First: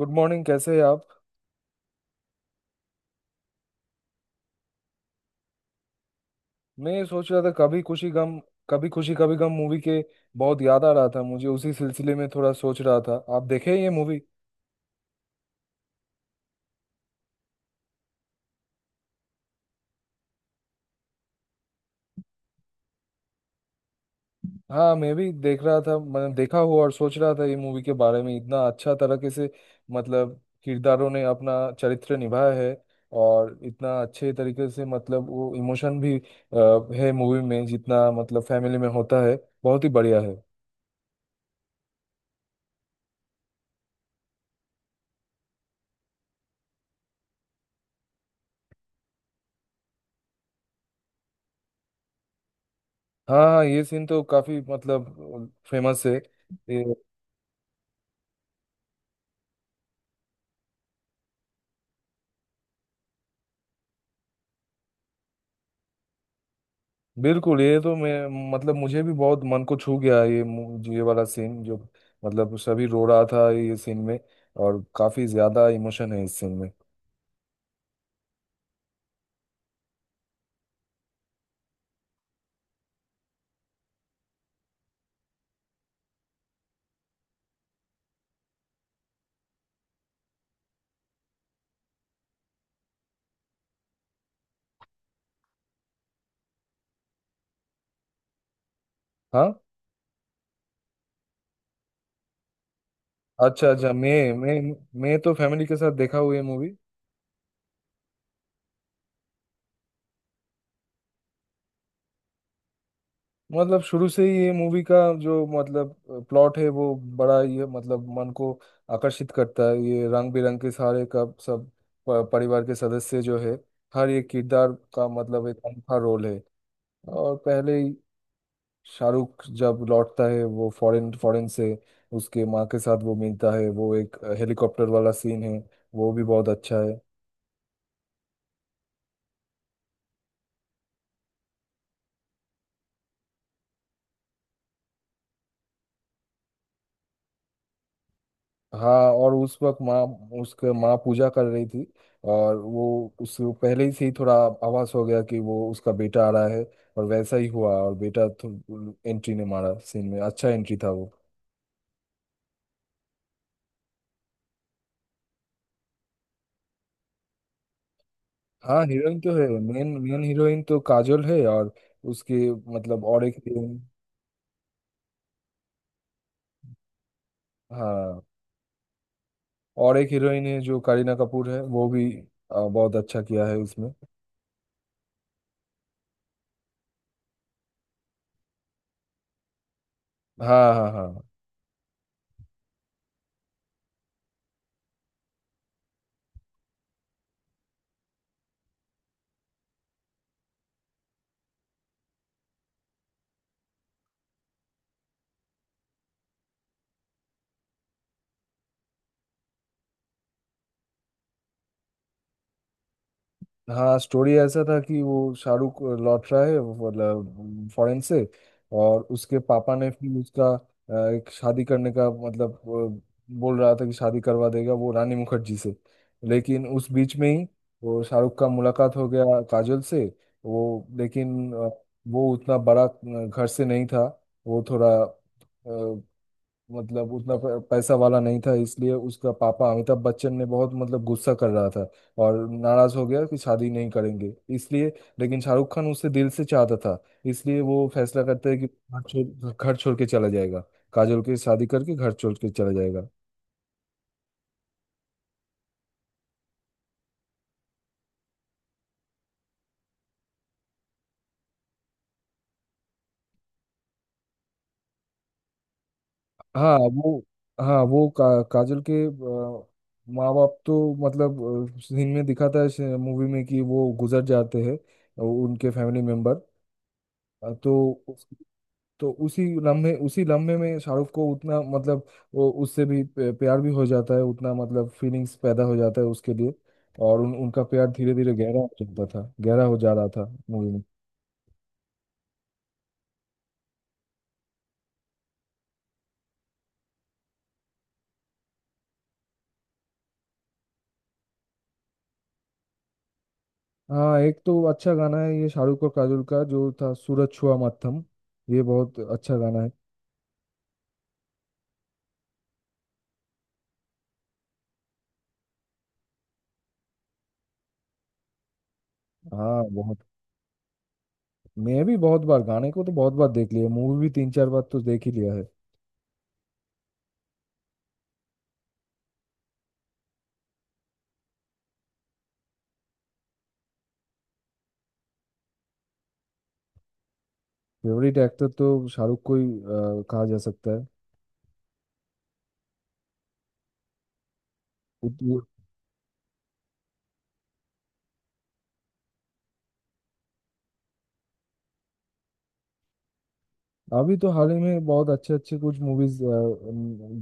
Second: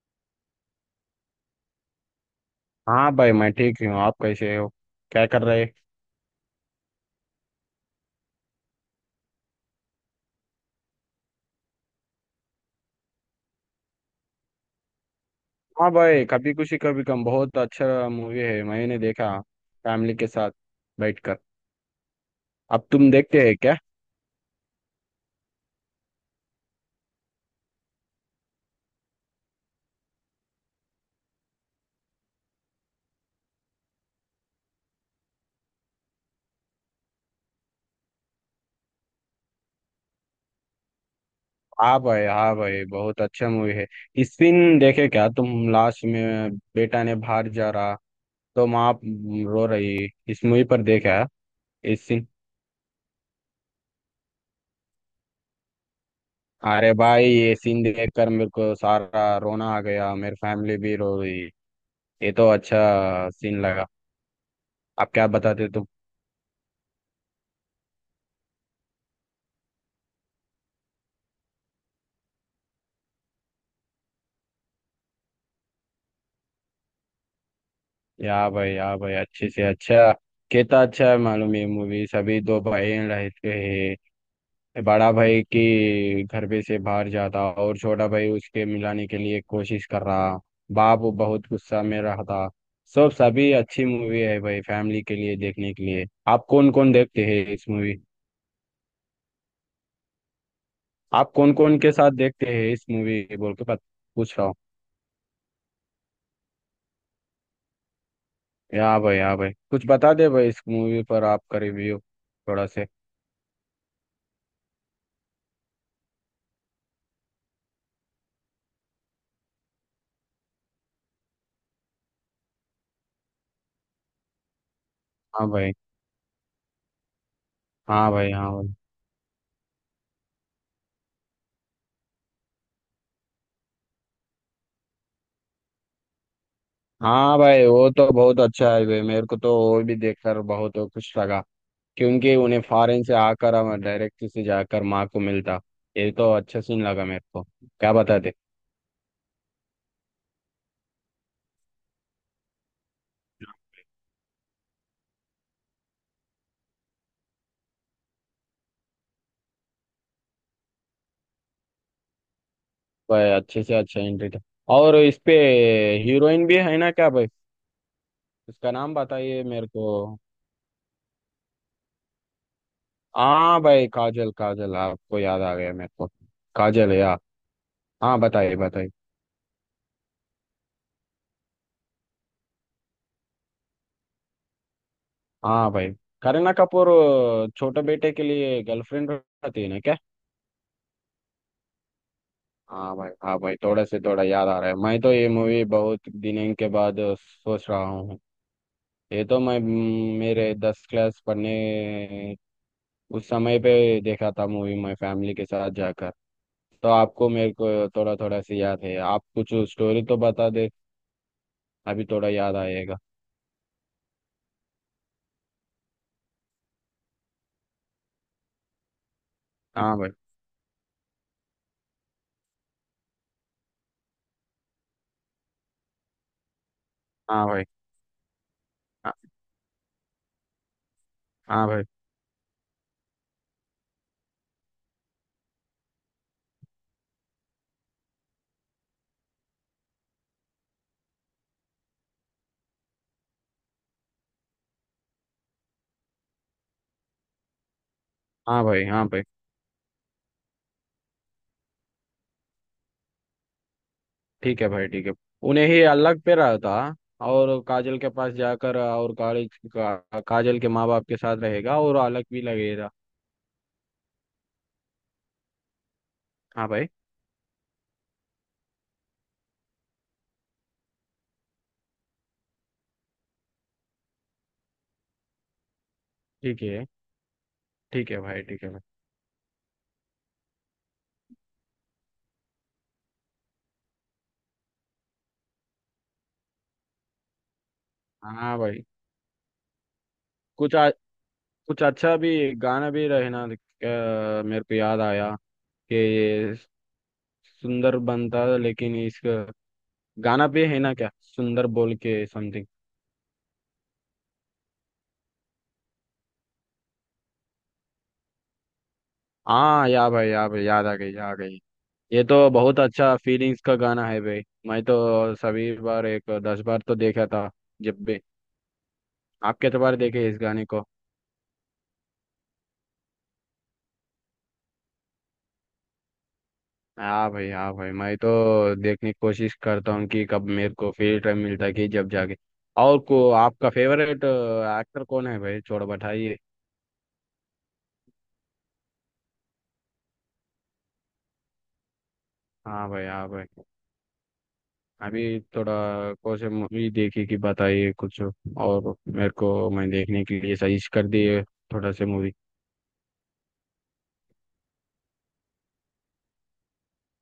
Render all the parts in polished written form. Good morning, कैसे हैं आप। हाँ भाई, मैं ठीक ही हूँ। आप कैसे हो? क्या कर रहे? मैं ये सोच रहा था कभी खुशी गम, कभी खुशी कभी गम मूवी के बहुत याद आ रहा था मुझे। उसी सिलसिले में थोड़ा सोच रहा था, आप देखे हैं ये मूवी। हाँ भाई, कभी खुशी कभी गम बहुत अच्छा मूवी है, मैंने देखा फैमिली के साथ बैठकर। अब तुम देखते हैं क्या? हाँ, मैं भी देख रहा था, मैंने देखा हुआ। और सोच रहा था ये मूवी के बारे में इतना अच्छा तरीके से, मतलब किरदारों ने अपना चरित्र निभाया है। और इतना अच्छे तरीके से, मतलब वो इमोशन भी है मूवी में जितना मतलब फैमिली में होता है। बहुत ही बढ़िया है। हाँ भाई, हाँ भाई, बहुत अच्छा मूवी है। इस दिन देखे क्या तुम? लास्ट में बेटा ने बाहर जा रहा, तो माँ रो रही इस मूवी पर, देखा इस सीन? हाँ हाँ, ये सीन तो काफी मतलब फेमस है। अरे भाई, ये सीन देखकर मेरे को सारा रोना आ गया, मेरी फैमिली भी रो रही। ये तो अच्छा सीन लगा। आप क्या बताते तुम? बिल्कुल, ये तो मैं मतलब मुझे भी बहुत मन को छू गया ये ये वाला सीन जो मतलब सभी रो रहा था ये सीन में। और काफी ज्यादा इमोशन है इस सीन में। या भाई, या भाई, अच्छे से अच्छा। कितना अच्छा है मालूम ये मूवी। सभी दो भाई रहते हैं, बड़ा भाई की घर पे से बाहर जाता और छोटा भाई उसके मिलाने के लिए कोशिश कर रहा। बाप वो बहुत गुस्सा में रहता। सब सभी अच्छी मूवी है भाई, फैमिली के लिए देखने के लिए। आप कौन कौन देखते हैं इस मूवी? हाँ। आप कौन कौन के साथ देखते हैं इस मूवी बोल के अच्छा अच्छा, मैं पूछ रहा मैं हूँ। मैं तो फैमिली के साथ देखा हुआ ये मूवी। या भाई, या भाई, कुछ बता दे भाई, इस मूवी पर आपका रिव्यू थोड़ा से। मतलब शुरू से ही ये मूवी का जो मतलब प्लॉट है वो बड़ा ये मतलब मन को आकर्षित करता है। ये रंग बिरंग के सारे का सब परिवार के सदस्य जो है, हर एक किरदार का हाँ मतलब एक भाई, अनोखा रोल है। और पहले हाँ भाई। हाँ भाई, शाहरुख जब लौटता है वो फॉरेन फॉरेन से उसके माँ के साथ वो मिलता है, वो एक हेलीकॉप्टर वाला सीन है, वो भी बहुत अच्छा है। हाँ भाई, वो तो बहुत अच्छा है भाई, मेरे को तो वो भी देखकर बहुत खुश लगा, क्योंकि उन्हें फॉरेन से आकर हम डायरेक्ट से जाकर माँ को मिलता। ये तो अच्छा सीन लगा मेरे को, क्या बताते? हाँ, और उस वक्त माँ, उसके माँ पूजा कर रही थी। और वो उस पहले ही से ही थोड़ा आभास हो गया कि वो उसका बेटा आ रहा है। और वैसा ही हुआ, और बेटा एंट्री ने मारा सीन में, अच्छा एंट्री था वो। भाई, अच्छे से अच्छा एंट्री था। और इस पे हीरोइन भी है ना क्या भाई? उसका हाँ, नाम हीरोइन तो बताइए है मेरे को। मेन मेन हीरोइन तो काजोल है। और उसके मतलब और एक हाँ हीरोइन। भाई, काजल, काजल आपको याद आ गया मेरे को। काजल है यार। हाँ, हाँ, बताइए, बताइए। और एक हीरोइन है जो करीना कपूर है, वो भी बहुत अच्छा किया है उसमें। हाँ भाई, करीना कपूर छोटे बेटे के लिए गर्लफ्रेंड रखती है ना क्या? हाँ हाँ हाँ। हाँ भाई, हाँ भाई, थोड़ा से थोड़ा याद आ रहा है, मैं तो ये मूवी बहुत दिनों के बाद सोच रहा हूँ। ये तो मैं मेरे 10 क्लास पढ़ने उस समय पे देखा था मूवी, मैं फैमिली के साथ जाकर। तो आपको मेरे को थोड़ा थोड़ा सी याद है, आप कुछ स्टोरी तो बता दे, अभी थोड़ा याद आएगा। हाँ, स्टोरी ऐसा था कि वो शाहरुख लौट रहा है मतलब फॉरेन से। और उसके पापा ने हाँ भाई, फिर उसका एक शादी करने का मतलब बोल रहा था कि शादी करवा देगा वो रानी मुखर्जी से। लेकिन उस बीच में ही हाँ भाई। वो शाहरुख का मुलाकात हो हाँ। गया काजल से। वो लेकिन हाँ भाई, वो उतना बड़ा घर से नहीं था, वो थोड़ा मतलब उतना पैसा वाला नहीं था। इसलिए उसका पापा अमिताभ बच्चन ने बहुत मतलब गुस्सा कर रहा था और नाराज हो गया कि शादी नहीं करेंगे इसलिए। लेकिन शाहरुख खान उसे दिल से चाहता था, इसलिए वो फैसला करता है हाँ कि भाई। घर हाँ भाई, छोड़ घर छोड़ के चला जाएगा, काजोल के शादी करके घर छोड़ के चला जाएगा। ठीक है भाई, ठीक है। उन्हें ही अलग पे रहा था, और काजल के पास जाकर, और काजल काजल के माँ बाप के साथ रहेगा और अलग भी लगेगा। हाँ हाँ भाई। वो। हाँ वो काजोल के माँ बाप तो मतलब सीन में दिखाता है मूवी में कि वो गुजर जाते हैं उनके फैमिली मेंबर। ठीक है, ठीक तो है भाई, ठीक है भाई। तो उसी लम्हे में शाहरुख को उतना मतलब वो उससे भी प्यार भी हो जाता है, उतना मतलब फीलिंग्स पैदा हो जाता है उसके लिए। और उन उनका प्यार धीरे धीरे हाँ गहरा हो भाई। जाता था, गहरा हो जा रहा था मूवी कुछ में। कुछ अच्छा भी गाना भी रहे ना, मेरे को याद आया कि ये सुंदर बनता, लेकिन इसका गाना भी है ना क्या, सुंदर बोल के समथिंग? हाँ, एक तो अच्छा गाना है ये शाहरुख और काजोल का जो था सूरज छुआ मत्थम, ये बहुत अच्छा गाना है। हाँ, या भाई, या भाई, याद आ गई, याद आ गई। ये तो बहुत अच्छा फीलिंग्स का गाना है भाई, मैं तो सभी बार एक 10 बार तो देखा था जब भी। आप हाँ कितने बार बहुत। देखे इस गाने को? मैं भी बहुत बार गाने को तो बहुत बार देख लिया, मूवी भी तीन चार बार तो देख ही लिया है। हाँ भाई, हाँ भाई, मैं तो देखने की कोशिश करता हूँ कि कब मेरे को फ्री टाइम मिलता है कि जब जाके। और को आपका फेवरेट एक्टर कौन है भाई, थोड़ा बताइए। फेवरेट एक्टर तो शाहरुख को ही कहा जा सकता हाँ भाई, हाँ भाई। है। अभी थोड़ा। कौन से मूवी देखी कि बताइए, कुछ और मेरे को मैं देखने के लिए सजेस्ट कर दिए थोड़ा से मूवी। अभी तो हाल ही में बहुत अच्छे अच्छे कुछ मूवीज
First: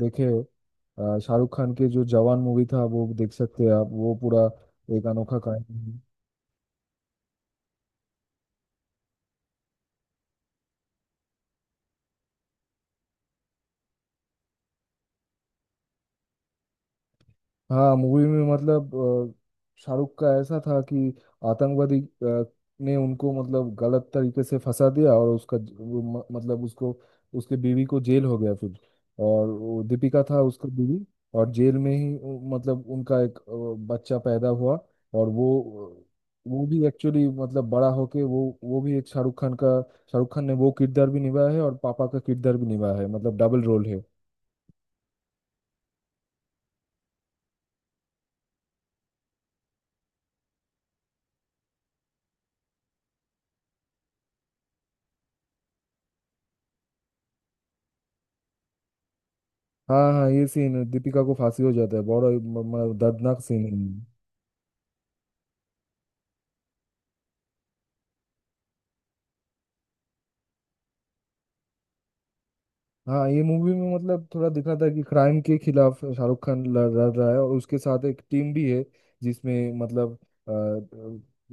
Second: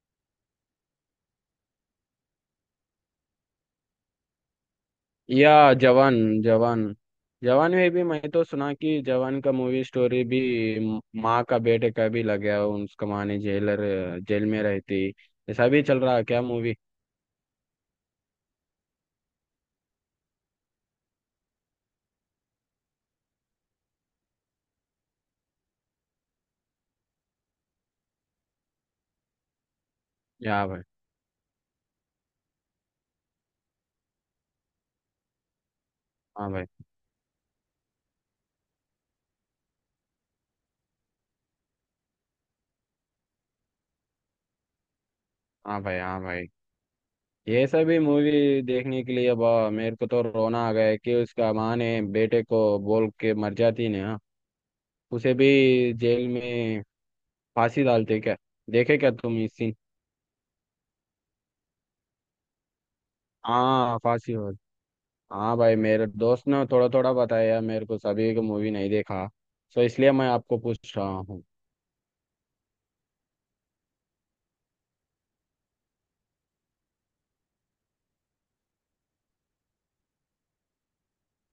देखे। शाहरुख खान के जो जवान मूवी था वो देख सकते हैं आप, वो पूरा एक अनोखा कहानी या है। जवान, जवान। जवान में भी मैं तो सुना कि जवान का मूवी स्टोरी भी माँ का बेटे का भी लग गया, उसका माँ ने जेलर जेल में रहती। ऐसा भी चल रहा है क्या मूवी? हाँ मूवी में मतलब शाहरुख का ऐसा था कि आतंकवादी ने उनको मतलब गलत तरीके से फंसा दिया। और उसका वो मतलब उसको, उसके बीवी को जेल हो गया फिर, और वो दीपिका था या उसका भाई। बीवी। और जेल में ही मतलब उनका एक बच्चा पैदा हुआ। और वो हाँ भाई, वो भी एक्चुअली मतलब बड़ा होके वो, वो भी एक शाहरुख खान ने वो किरदार भी निभाया है और पापा का किरदार भी निभाया है, मतलब डबल रोल है। हाँ भाई। हाँ भाई, ये सभी मूवी देखने के लिए, अब मेरे को तो रोना आ गया है कि उसका माँ ने बेटे को बोल के मर जाती ने, हाँ। उसे भी जेल में फांसी डालते क्या? देखे क्या तुम इस सीन? हाँ हाँ, ये सीन दीपिका को फांसी हो जाता है, बड़ा दर्दनाक सीन है। हाँ, फांसी हो। हाँ भाई, मेरे दोस्त ने थोड़ा थोड़ा बताया मेरे को, सभी को मूवी नहीं देखा, सो इसलिए मैं आपको पूछ रहा हूँ। हाँ, ये मूवी में मतलब थोड़ा दिखा था कि क्राइम के खिलाफ शाहरुख खान लड़ लड़ रहा है और उसके साथ एक टीम भी है। जिसमें मतलब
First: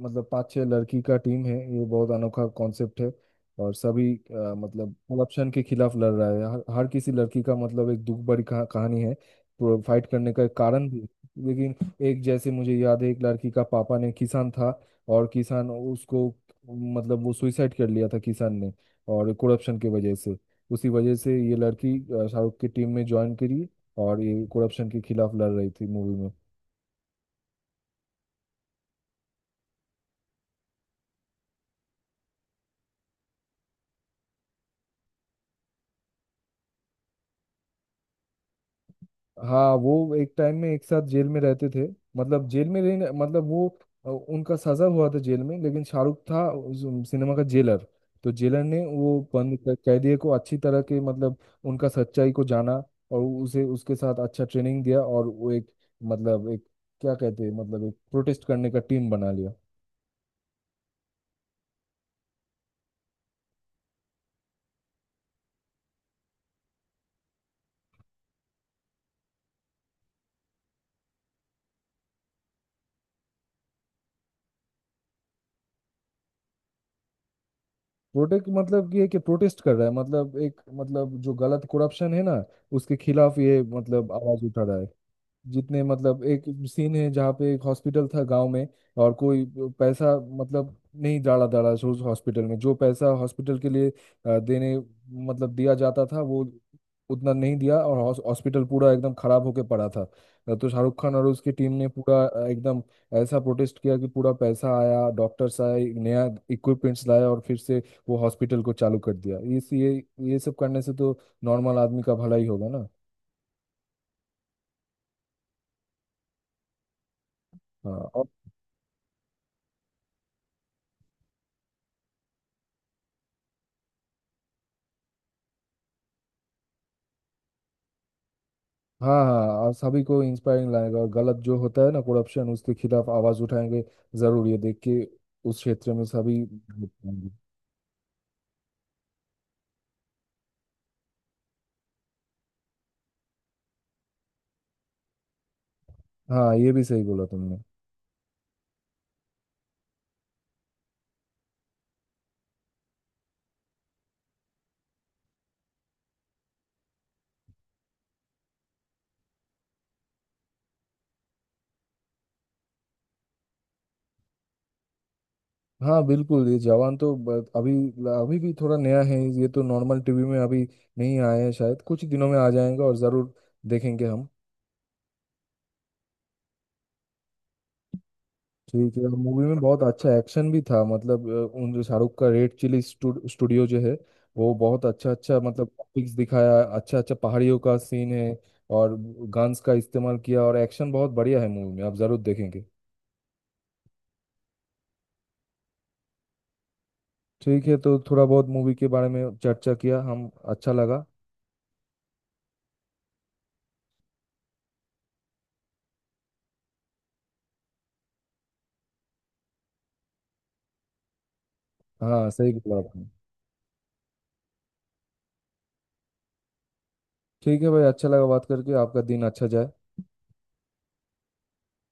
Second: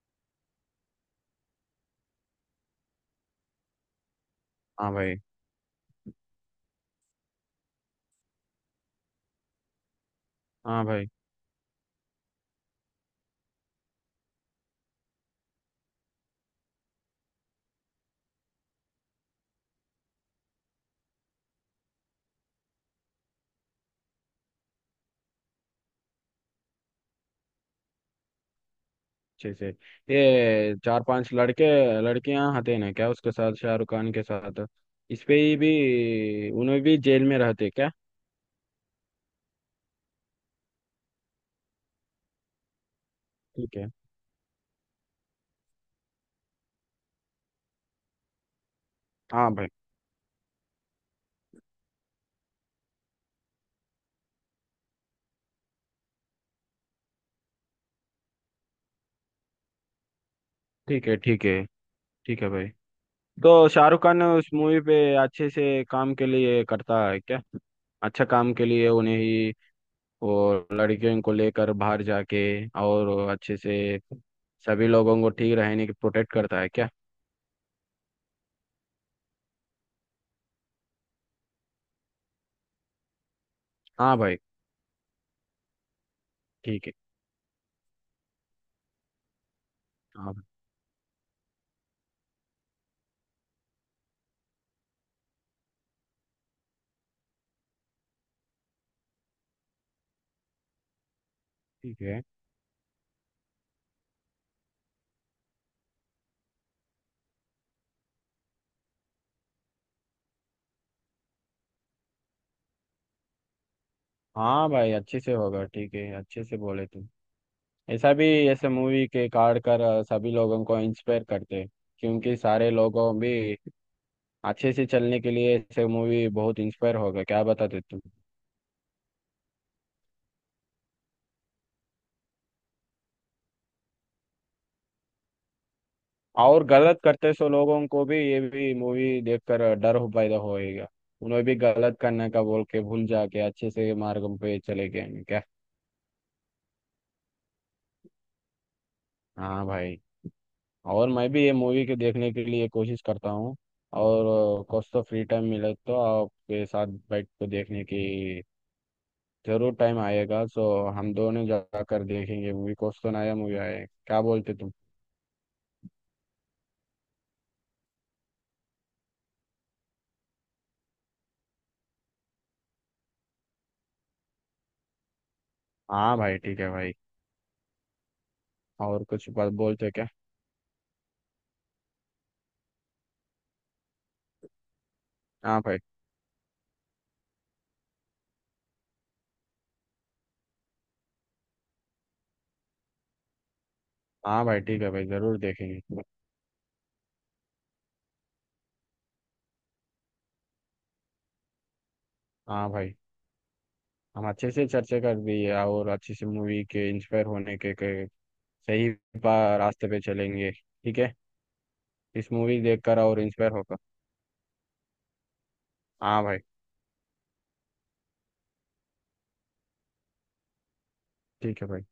मतलब पांच छह लड़की का टीम है, ये बहुत अनोखा कॉन्सेप्ट है। और सभी हाँ मतलब भाई, करप्शन के खिलाफ लड़ रहा है। हर किसी लड़की का मतलब एक दुख भरी कहानी है, तो फाइट करने का एक हाँ कारण भी है। भाई, लेकिन एक जैसे मुझे याद है, एक लड़की का पापा ने किसान था। और किसान उसको मतलब वो सुइसाइड कर लिया था किसान ने, और करप्शन की वजह से। उसी वजह से ये लड़की शाहरुख की टीम में ज्वाइन करी, और ये करप्शन के खिलाफ लड़ रही थी मूवी में। अच्छे से। ये 4-5 लड़के लड़कियां हते ना क्या, उसके साथ शाहरुख खान के साथ? इस पे ही भी उन्हें भी जेल में रहते क्या? हाँ, वो एक टाइम में एक साथ जेल में रहते थे। मतलब जेल में रहने मतलब वो ठीक है। उनका सजा हुआ था जेल में। लेकिन शाहरुख था उस सिनेमा का जेलर। तो जेलर ने वो हाँ बंद भाई, कैदियों को अच्छी तरह के मतलब उनका सच्चाई को जाना। और उसे उसके साथ अच्छा ट्रेनिंग दिया और वो एक मतलब एक, क्या कहते हैं, मतलब एक प्रोटेस्ट करने का टीम बना लिया। ठीक है, ठीक है। ठीक है भाई। तो शाहरुख खान उस मूवी पे अच्छे से काम के लिए करता है क्या? अच्छा काम के लिए उन्हें ही वो लड़कियों को लेकर बाहर जाके और अच्छे से सभी लोगों को ठीक रहने की प्रोटेक्ट करता है क्या? प्रोटेस्ट मतलब कि ये कि प्रोटेस्ट कर रहा है मतलब एक, मतलब जो गलत करप्शन है ना, उसके खिलाफ ये मतलब हाँ भाई। आवाज उठा रहा है। जितने मतलब एक ठीक है। सीन है जहाँ पे एक हॉस्पिटल था गांव में। और कोई पैसा हाँ भाई, मतलब नहीं डाला डाला उस हॉस्पिटल में। जो पैसा हॉस्पिटल के लिए देने मतलब दिया जाता था, वो उतना नहीं दिया। और हॉस्पिटल पूरा एकदम खराब होके पड़ा था। तो शाहरुख खान और उसकी टीम ने ठीक है। पूरा एकदम ऐसा प्रोटेस्ट किया कि पूरा पैसा आया, डॉक्टर्स आए, नया इक्विपमेंट्स लाया। और फिर से वो हॉस्पिटल को चालू कर दिया। इस ये सब करने से तो नॉर्मल आदमी का भला ही होगा ना। हाँ भाई, अच्छे से होगा, ठीक है, अच्छे से बोले तुम। ऐसा हाँ। भी, ऐसे मूवी के कार्ड कर सभी लोगों को इंस्पायर करते हैं, क्योंकि सारे लोगों भी अच्छे से चलने के लिए ऐसे मूवी बहुत इंस्पायर होगा, क्या बताते तुम? हाँ हाँ, और सभी को इंस्पायरिंग लगेगा। और गलत जो होता है ना करप्शन, उसके खिलाफ आवाज उठाएंगे जरूर ये देख के। उस क्षेत्र में सभी और vote गलत करेंगे। करते सो लोगों को भी ये भी मूवी देखकर डर हो पैदा होएगा, उन्हें भी गलत करने का बोल के भूल जाके अच्छे से मार्ग पे चले गए क्या? हाँ, ये भी सही बोला तुमने। हाँ भाई, और मैं भी ये मूवी के देखने के लिए कोशिश करता हूँ। और कुछ तो फ्री टाइम मिले तो आपके साथ बैठ के देखने की जरूर टाइम आएगा, सो हम दोनों जाकर देखेंगे मूवी, कुछ तो नया मूवी आए, क्या बोलते तुम? हाँ बिल्कुल, ये जवान तो अभी, अभी भी थोड़ा नया है। ये तो नॉर्मल टीवी में अभी नहीं आया है, शायद कुछ दिनों में आ जाएगा और जरूर देखेंगे हम। हाँ भाई, ठीक है भाई। ठीक और है, कुछ मूवी बात में बहुत बोलते क्या? अच्छा एक्शन भी था मतलब उन जो शाहरुख का रेड चिली स्टूडियो जो है, वो बहुत अच्छा अच्छा हाँ मतलब भाई। टॉपिक्स दिखाया, अच्छा अच्छा पहाड़ियों का सीन है। और गन्स का इस्तेमाल किया और एक्शन बहुत बढ़िया है मूवी में, आप जरूर देखेंगे। हाँ भाई, ठीक है भाई, जरूर देखेंगे। ठीक है, तो थोड़ा बहुत मूवी के बारे में चर्चा किया हम, अच्छा लगा। हाँ भाई, हम अच्छे से चर्चा कर दी है, और अच्छी सी मूवी के इंस्पायर होने के सही रास्ते पे चलेंगे, ठीक है। हाँ, इस सही मूवी बोला देखकर आपने। और इंस्पायर होकर, हाँ भाई, ठीक है भाई, अच्छा लगा बात करके। आपका दिन अच्छा जाए। ठीक है भाई।